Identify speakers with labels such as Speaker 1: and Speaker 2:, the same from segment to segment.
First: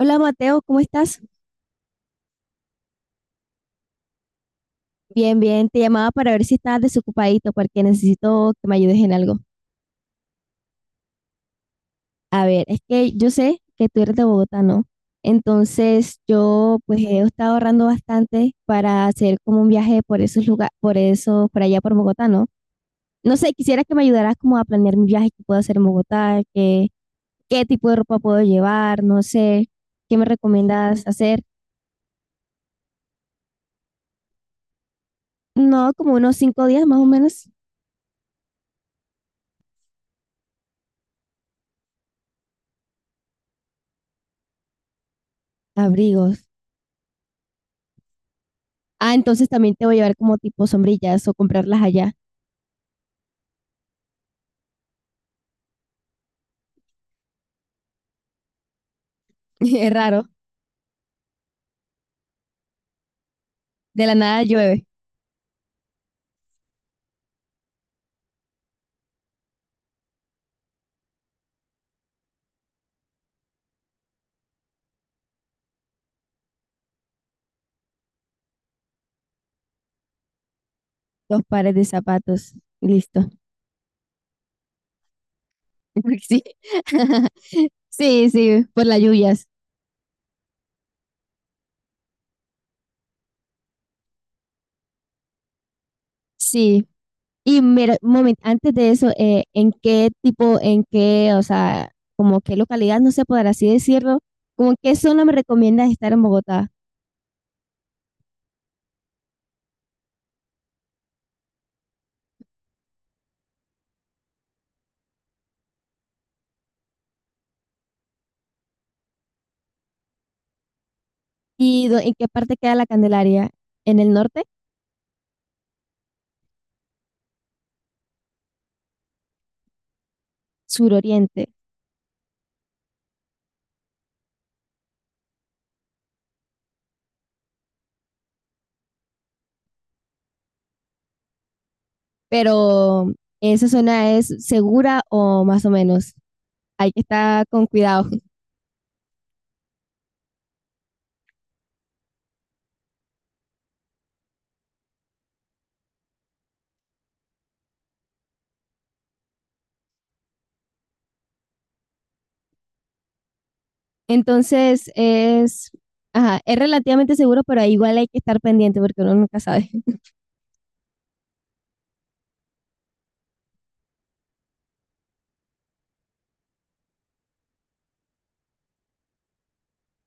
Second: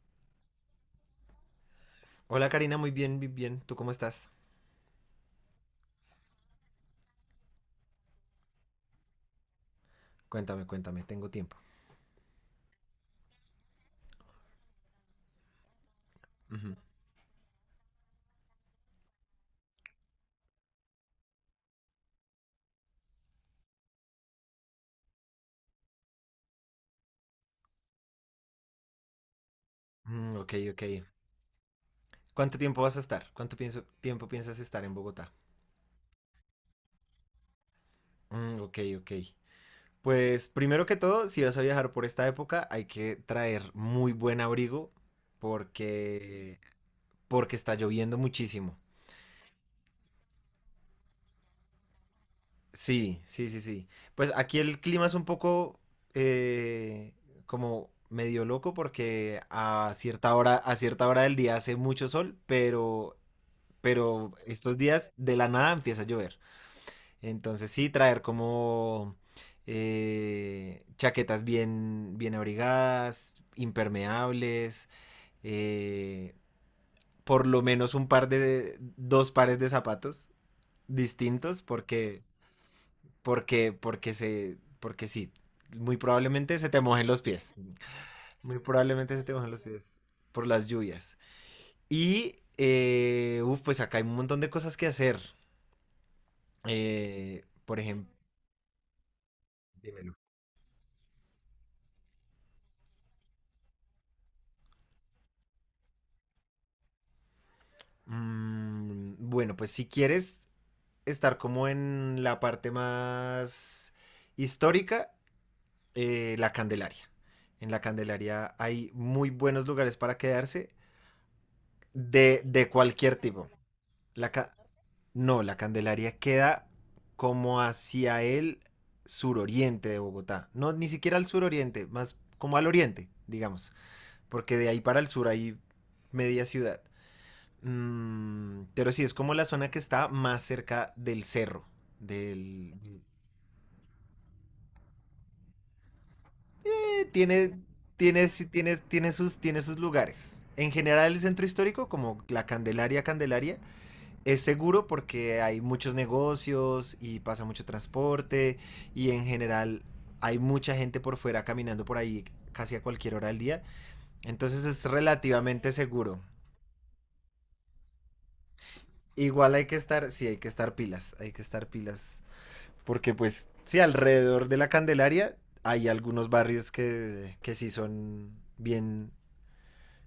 Speaker 1: Hola, Mateo, ¿cómo estás?
Speaker 2: Hola Karina, muy bien, muy bien. ¿Tú cómo estás?
Speaker 1: Bien, bien, te llamaba para ver si estabas desocupadito porque necesito que me ayudes en algo.
Speaker 2: Cuéntame, cuéntame, tengo tiempo.
Speaker 1: A ver, es que yo sé que tú eres de Bogotá, ¿no? Entonces
Speaker 2: Ujú.
Speaker 1: yo pues he estado ahorrando bastante para hacer como un viaje por esos lugares, por eso, por allá por Bogotá, ¿no? No sé, quisiera que me ayudaras como a planear mi viaje que puedo hacer en Bogotá, qué tipo de ropa puedo llevar, no sé, ¿qué me
Speaker 2: Mm, ok, ok.
Speaker 1: recomiendas hacer?
Speaker 2: ¿Cuánto tiempo vas a estar? ¿Cuánto tiempo piensas estar en Bogotá?
Speaker 1: No, como unos 5 días más o menos.
Speaker 2: Mm, ok, ok. Pues primero que todo, si vas a viajar por esta época, hay que traer muy buen abrigo
Speaker 1: Abrigos.
Speaker 2: porque porque está lloviendo muchísimo.
Speaker 1: Ah, entonces también te voy a llevar como tipo sombrillas o comprarlas allá.
Speaker 2: Sí, sí, sí, sí. Pues aquí el clima es un poco eh, como medio loco porque
Speaker 1: Es raro.
Speaker 2: a cierta hora del día hace mucho sol, pero
Speaker 1: De la
Speaker 2: pero
Speaker 1: nada
Speaker 2: estos
Speaker 1: llueve.
Speaker 2: días de la nada empieza a llover. Entonces sí, traer como chaquetas bien, bien abrigadas, impermeables, eh, por lo menos dos pares de zapatos
Speaker 1: Dos
Speaker 2: distintos,
Speaker 1: pares de
Speaker 2: porque,
Speaker 1: zapatos. Listo.
Speaker 2: porque, porque se, porque sí, muy
Speaker 1: Sí.
Speaker 2: probablemente se te mojen los pies.
Speaker 1: Sí,
Speaker 2: Muy
Speaker 1: sí, por las
Speaker 2: probablemente se te
Speaker 1: lluvias.
Speaker 2: mojen los pies por las lluvias. Y, uf, pues acá hay un montón de cosas que hacer.
Speaker 1: Sí. Y
Speaker 2: Por
Speaker 1: mira, un
Speaker 2: ejemplo,
Speaker 1: momento, antes de eso, ¿en qué
Speaker 2: dímelo.
Speaker 1: tipo, en qué, o sea, como qué localidad, no sé, por así decirlo, como en qué zona me recomiendas estar en Bogotá?
Speaker 2: Mm, bueno, pues si quieres estar como en la parte más histórica, la Candelaria. En la Candelaria hay muy buenos lugares para quedarse
Speaker 1: ¿En qué
Speaker 2: de,
Speaker 1: parte
Speaker 2: de
Speaker 1: queda la
Speaker 2: cualquier
Speaker 1: Candelaria?
Speaker 2: tipo.
Speaker 1: ¿En el
Speaker 2: La
Speaker 1: norte?
Speaker 2: ca- no, la Candelaria queda como hacia el suroriente de Bogotá. No, ni siquiera al
Speaker 1: Suroriente.
Speaker 2: suroriente, más como al oriente, digamos. Porque de ahí para el sur hay media ciudad. Mm, pero sí, es como la zona que está más cerca del cerro. Del...
Speaker 1: Pero, ¿esa zona es segura o más o menos? Hay que
Speaker 2: eh,
Speaker 1: estar
Speaker 2: tiene,
Speaker 1: con cuidado.
Speaker 2: sí, tiene sus, tiene sus lugares. En general, el centro histórico, como la Candelaria, es seguro porque hay muchos negocios y pasa mucho transporte y en general hay mucha gente por fuera caminando por ahí casi a cualquier hora del día. Entonces es
Speaker 1: Entonces es,
Speaker 2: relativamente seguro.
Speaker 1: ajá, es relativamente seguro, pero igual hay que estar pendiente porque uno nunca
Speaker 2: Igual hay
Speaker 1: sabe.
Speaker 2: que estar, sí, hay que estar pilas, hay que estar pilas. Porque pues, sí, alrededor de la Candelaria hay algunos barrios que sí son bien,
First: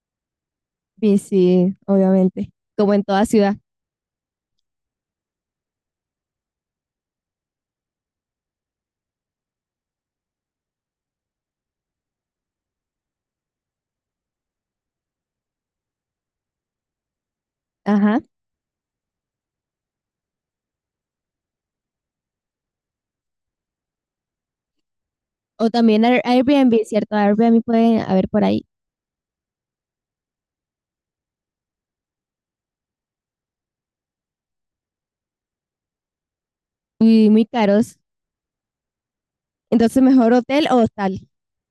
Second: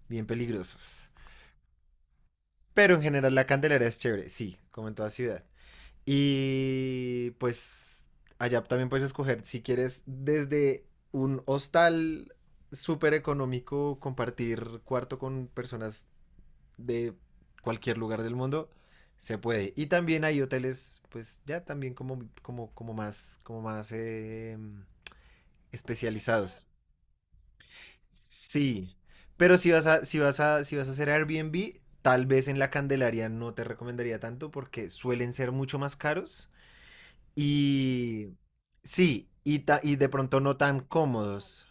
Speaker 2: bien peligrosos.
Speaker 1: Sí, sí, obviamente, como
Speaker 2: Pero en
Speaker 1: en toda
Speaker 2: general la
Speaker 1: ciudad.
Speaker 2: Candelaria es chévere, sí, como en toda ciudad. Y pues allá también puedes escoger si quieres desde un hostal súper económico compartir cuarto con personas de cualquier
Speaker 1: Ajá.
Speaker 2: lugar del mundo se puede. Y también hay hoteles, pues ya también como más
Speaker 1: O también
Speaker 2: especializados.
Speaker 1: Airbnb, ¿cierto? Airbnb pueden haber por ahí.
Speaker 2: Sí, pero si vas a hacer Airbnb, tal vez en la Candelaria no te recomendaría tanto porque suelen ser mucho más caros
Speaker 1: Y muy caros.
Speaker 2: y sí, y
Speaker 1: Entonces,
Speaker 2: de
Speaker 1: mejor
Speaker 2: pronto no
Speaker 1: hotel o
Speaker 2: tan
Speaker 1: hostal.
Speaker 2: cómodos.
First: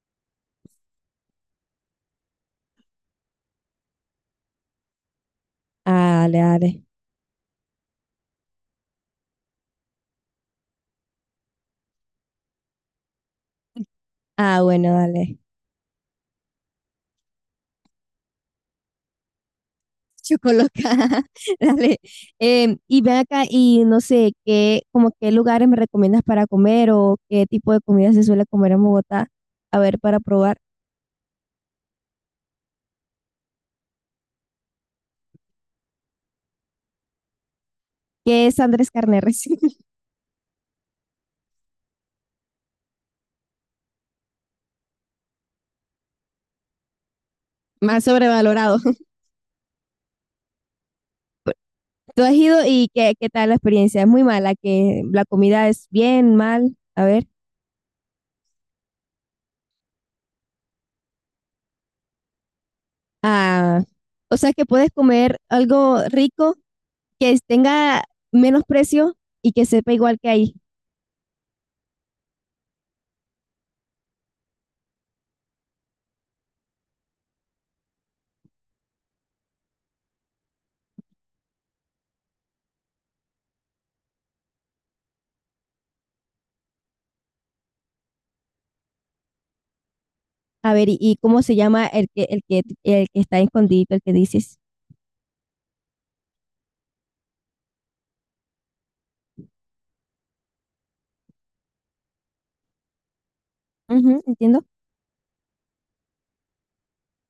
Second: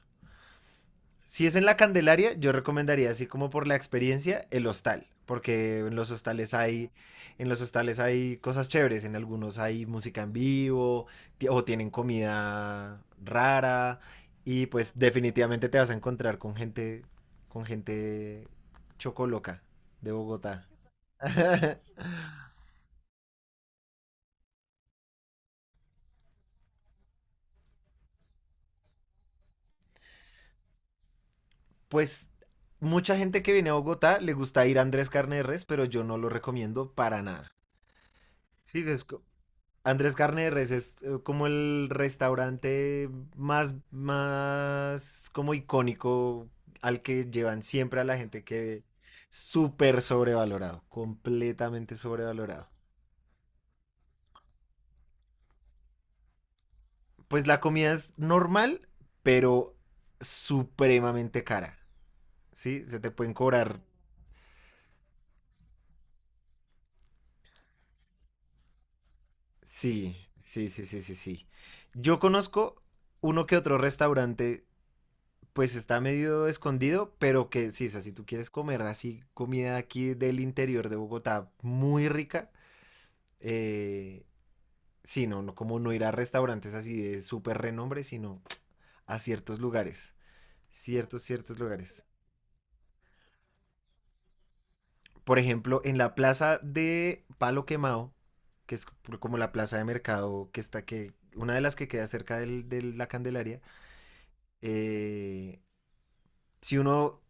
Speaker 2: Si es en la Candelaria, yo recomendaría así como por la experiencia el hostal, porque en los
Speaker 1: Ah, dale,
Speaker 2: hostales
Speaker 1: dale.
Speaker 2: hay en los hostales hay cosas chéveres, en algunos hay música en vivo o tienen comida rara
Speaker 1: Ah,
Speaker 2: y
Speaker 1: bueno,
Speaker 2: pues
Speaker 1: dale.
Speaker 2: definitivamente te vas a encontrar con gente chocoloca de Bogotá.
Speaker 1: Chocoloca, dale. Y ven acá y no sé, como qué lugares me recomiendas para comer o qué tipo de comida se suele comer en Bogotá, a ver, para probar.
Speaker 2: Pues mucha gente que viene a Bogotá le gusta ir a Andrés Carne de Res, pero yo no lo recomiendo para nada.
Speaker 1: ¿Qué es
Speaker 2: Sí,
Speaker 1: Andrés Carneres?
Speaker 2: Andrés Carneres es como el restaurante más, más como icónico al que llevan siempre
Speaker 1: Más
Speaker 2: a la gente que
Speaker 1: sobrevalorado.
Speaker 2: ve. Súper sobrevalorado, completamente
Speaker 1: ¿Tú has ido
Speaker 2: sobrevalorado.
Speaker 1: y qué tal la experiencia? Es muy mala, que la comida es bien, mal, a ver.
Speaker 2: Pues la comida es normal, pero supremamente cara. ¿Sí? Se te pueden cobrar.
Speaker 1: Ah, o sea, que puedes comer algo rico que tenga menos precio y que sepa
Speaker 2: Sí,
Speaker 1: igual que ahí.
Speaker 2: sí, sí, sí, sí, sí. Yo conozco uno que otro restaurante pues está medio escondido, pero que sí, o sea, si tú quieres comer así comida aquí del interior de Bogotá muy rica, eh, sí, no, no, como no ir a restaurantes así de súper renombre, sino a ciertos lugares,
Speaker 1: A ver, ¿y cómo se
Speaker 2: ciertos
Speaker 1: llama
Speaker 2: lugares.
Speaker 1: el que está escondido, el que dices?
Speaker 2: Por ejemplo, en la plaza de Palo Quemado, como la plaza de mercado que una de las que queda de la Candelaria,
Speaker 1: Ujú, entiendo.
Speaker 2: eh, si uno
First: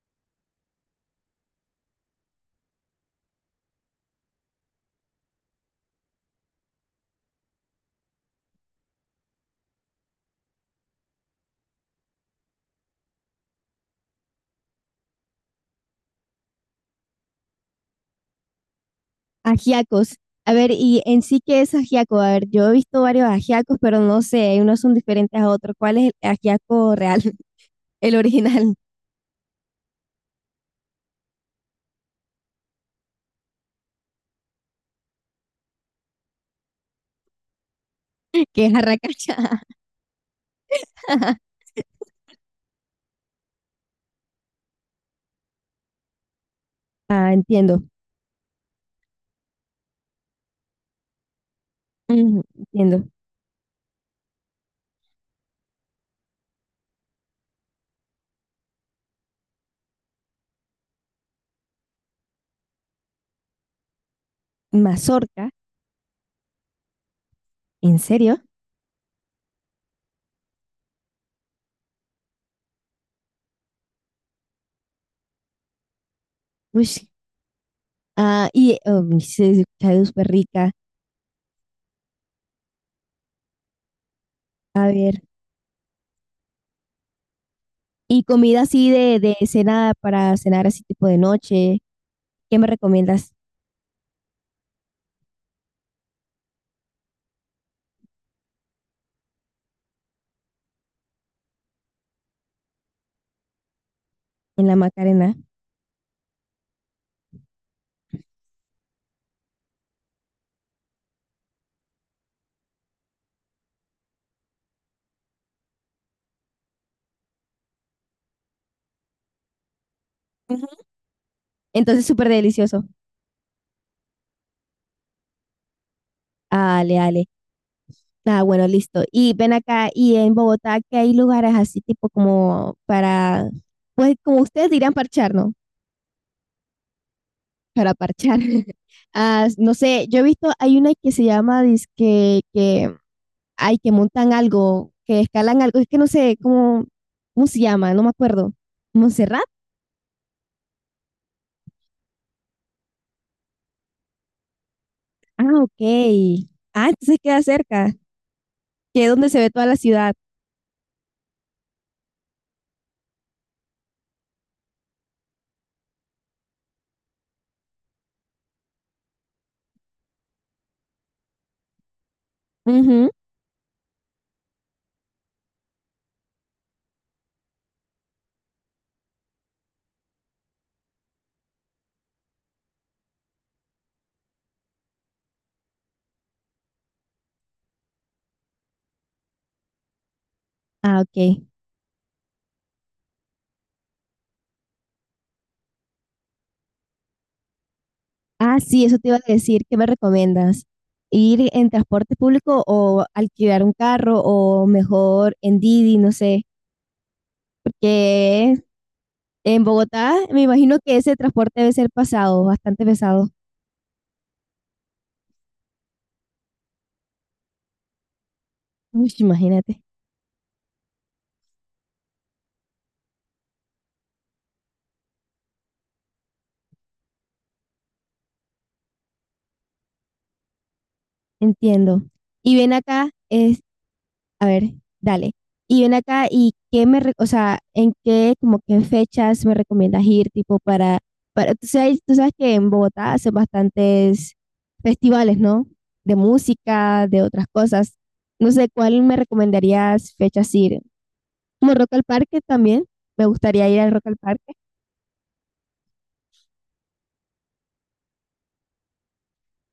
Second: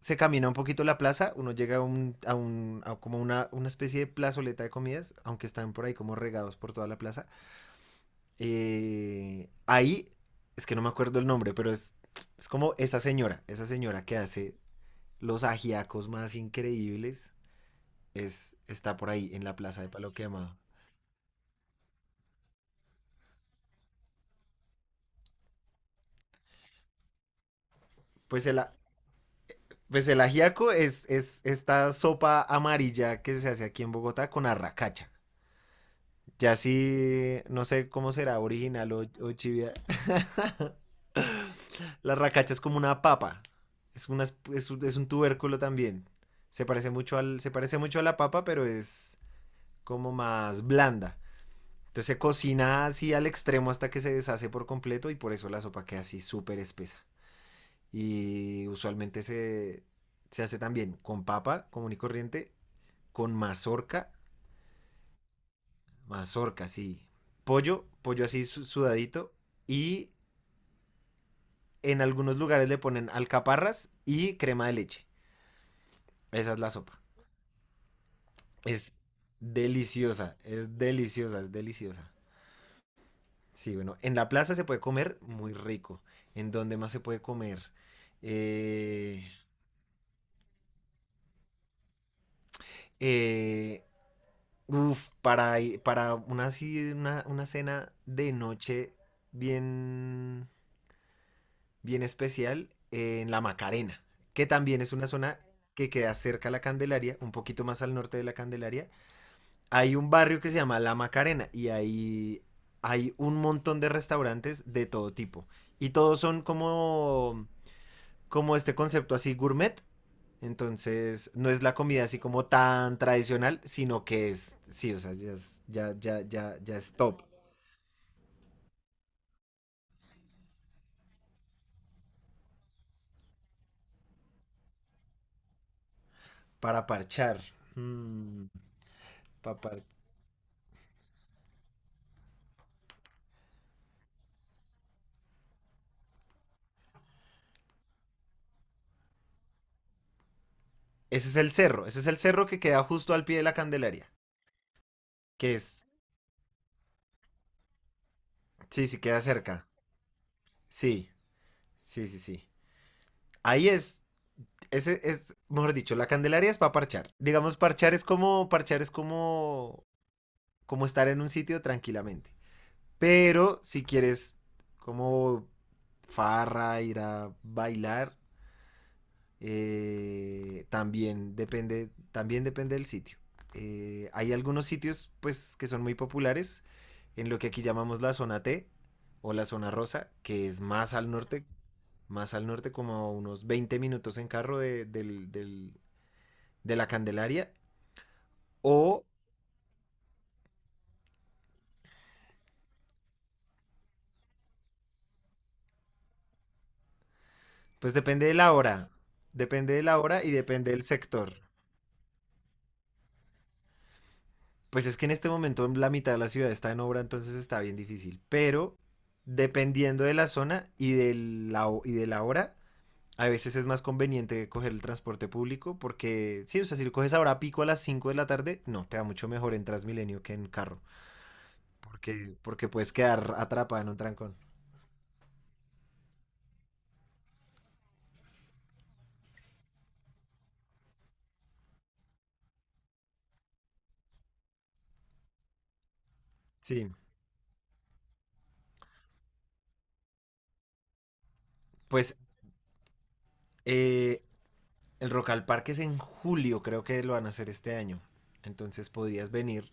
Speaker 2: se camina un poquito la plaza, uno llega a un, a un a como una especie de plazoleta de comidas, aunque están por ahí como regados por toda la plaza. Ahí, es que no me acuerdo el nombre, pero es como esa señora que hace los ajiacos más increíbles, está por ahí en la plaza de Palo
Speaker 1: Ajiacos. A
Speaker 2: Quemado.
Speaker 1: ver, ¿y en sí qué es ajiaco? A ver, yo he visto varios ajiacos, pero no sé, unos son diferentes a otros. ¿Cuál es el ajiaco real? El
Speaker 2: Pues el,
Speaker 1: original,
Speaker 2: pues el ajiaco es esta sopa amarilla que se hace aquí en Bogotá con arracacha. Ya sí, no sé cómo será
Speaker 1: que es
Speaker 2: original o
Speaker 1: arracacha.
Speaker 2: chivia. La racacha es como una papa. Es, una, es un tubérculo también. Se parece,
Speaker 1: Ah,
Speaker 2: se parece
Speaker 1: entiendo.
Speaker 2: mucho a la papa, pero es como más blanda. Entonces se
Speaker 1: Ujú,
Speaker 2: cocina
Speaker 1: entiendo.
Speaker 2: así al extremo hasta que se deshace por completo y por eso la sopa queda así súper espesa. Y se hace también con papa común y corriente, con mazorca,
Speaker 1: Mazorca,
Speaker 2: mazorca, sí. Pollo,
Speaker 1: ¿en
Speaker 2: pollo
Speaker 1: serio?
Speaker 2: así sudadito y en algunos lugares le ponen alcaparras y crema de leche. Esa es la
Speaker 1: Uy,
Speaker 2: sopa.
Speaker 1: sí, ah, y
Speaker 2: Es
Speaker 1: oh, se escucha súper
Speaker 2: deliciosa,
Speaker 1: rica.
Speaker 2: es deliciosa, es deliciosa. Sí, bueno, en la plaza se puede
Speaker 1: A
Speaker 2: comer
Speaker 1: ver,
Speaker 2: muy rico. ¿En dónde más se puede comer?
Speaker 1: ¿y comida así
Speaker 2: Eh,
Speaker 1: de cena para cenar así tipo de noche? ¿Qué me recomiendas?
Speaker 2: eh, uf, para una, una cena de noche bien, bien especial, en la Macarena, que
Speaker 1: En la
Speaker 2: también es una
Speaker 1: Macarena.
Speaker 2: zona que queda cerca a la Candelaria, un poquito más al norte de la Candelaria, hay un barrio que se llama La Macarena y ahí hay un montón de restaurantes de todo tipo. Y todos son como este concepto así gourmet.
Speaker 1: Ujú.
Speaker 2: Entonces, no es la comida
Speaker 1: Entonces,
Speaker 2: así
Speaker 1: súper
Speaker 2: como
Speaker 1: delicioso.
Speaker 2: tan tradicional, sino que es, sí, o sea, ya es, ya, ya, ya, ya es
Speaker 1: Ale,
Speaker 2: top
Speaker 1: ale. Ah, bueno, listo. Y ven acá, y en Bogotá, que hay lugares así, pues como ustedes dirán, parchar, ¿no?
Speaker 2: para parchar.
Speaker 1: Para parchar.
Speaker 2: Mm,
Speaker 1: Ah,
Speaker 2: pa
Speaker 1: no
Speaker 2: par-
Speaker 1: sé, yo he visto, hay una que se llama, dizque, hay que montan algo, que escalan algo, es que no sé cómo se llama, no me acuerdo. ¿Montserrat?
Speaker 2: ese es el cerro, ese es el cerro que queda justo al pie de la Candelaria, que
Speaker 1: Ah,
Speaker 2: es,
Speaker 1: ok. Ah, entonces queda cerca,
Speaker 2: sí, sí,
Speaker 1: que es
Speaker 2: queda
Speaker 1: donde se ve toda
Speaker 2: cerca.
Speaker 1: la ciudad.
Speaker 2: Sí, sí, sí, sí. Ahí es. Ese es, mejor dicho, la Candelaria es para parchar. Digamos, parchar es como, como estar en un sitio tranquilamente.
Speaker 1: Ujú.
Speaker 2: Pero si quieres como farra, ir a bailar, también depende del sitio. Hay algunos sitios, pues, que son muy populares en lo que aquí llamamos la zona T o la zona rosa, que es
Speaker 1: Ah, ok.
Speaker 2: más al norte, como a unos 20 minutos en carro del, de la Candelaria
Speaker 1: Ah, sí, eso
Speaker 2: o
Speaker 1: te iba a decir. ¿Qué me recomiendas? ¿Ir en transporte público o alquilar un carro o mejor en Didi? No sé.
Speaker 2: pues depende de la
Speaker 1: Porque
Speaker 2: hora,
Speaker 1: en
Speaker 2: depende de la
Speaker 1: Bogotá
Speaker 2: hora y
Speaker 1: me
Speaker 2: depende
Speaker 1: imagino
Speaker 2: del
Speaker 1: que ese
Speaker 2: sector.
Speaker 1: transporte debe ser pasado, bastante pesado.
Speaker 2: Pues es que en este momento la mitad de la ciudad está en obra, entonces está bien difícil, pero
Speaker 1: Uy, imagínate.
Speaker 2: dependiendo de la zona y y de la hora, a veces es más conveniente coger el transporte público porque, sí, o sea, si lo coges ahora a pico a las 5 de la tarde, no, te va mucho mejor en Transmilenio que en carro,
Speaker 1: Entiendo. Y
Speaker 2: porque
Speaker 1: ven
Speaker 2: puedes
Speaker 1: acá.
Speaker 2: quedar atrapada en un trancón.
Speaker 1: A ver, dale. Y ven acá, ¿y o sea, en qué, como que en fechas me recomiendas ir, tú sabes que en Bogotá hacen bastantes festivales, ¿no? De
Speaker 2: Sí,
Speaker 1: música, de otras cosas. No sé, ¿cuál me recomendarías fechas ir? Como Rock al
Speaker 2: pues
Speaker 1: Parque también, me gustaría ir al Rock al
Speaker 2: eh,
Speaker 1: Parque,
Speaker 2: el Rock al Parque es en julio, creo que lo van a hacer este año. Entonces podrías venir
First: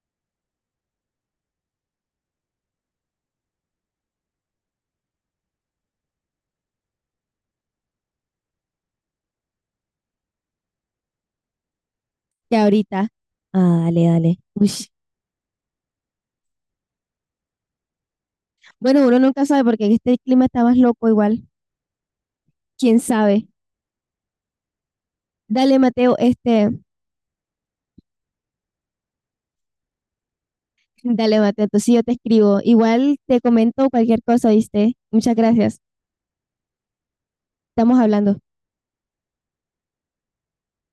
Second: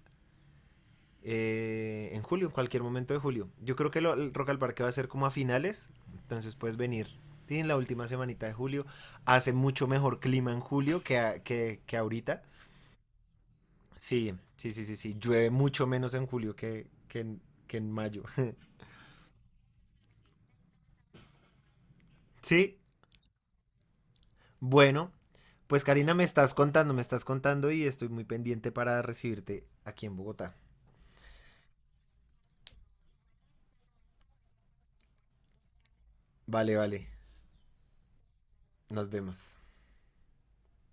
Speaker 2: en julio, en cualquier momento de julio. Yo creo que el Rock al Parque va a ser como a finales, entonces puedes venir sí, en la última semanita de julio. Hace mucho mejor clima en julio que ahorita.
Speaker 1: que ahorita. Ah, dale,
Speaker 2: Sí,
Speaker 1: dale.
Speaker 2: sí, sí,
Speaker 1: Ush.
Speaker 2: sí, sí. Llueve mucho menos en julio que en mayo.
Speaker 1: Bueno, uno nunca sabe porque en este clima está más loco igual,
Speaker 2: Sí,
Speaker 1: quién sabe.
Speaker 2: bueno,
Speaker 1: Dale,
Speaker 2: pues Karina,
Speaker 1: Mateo, este...
Speaker 2: me estás contando y estoy muy pendiente para recibirte aquí en Bogotá.
Speaker 1: Dale, Mateo, entonces yo te escribo. Igual te comento cualquier cosa, ¿viste? Muchas gracias.
Speaker 2: Vale, vale.
Speaker 1: Estamos hablando.
Speaker 2: Nos vemos.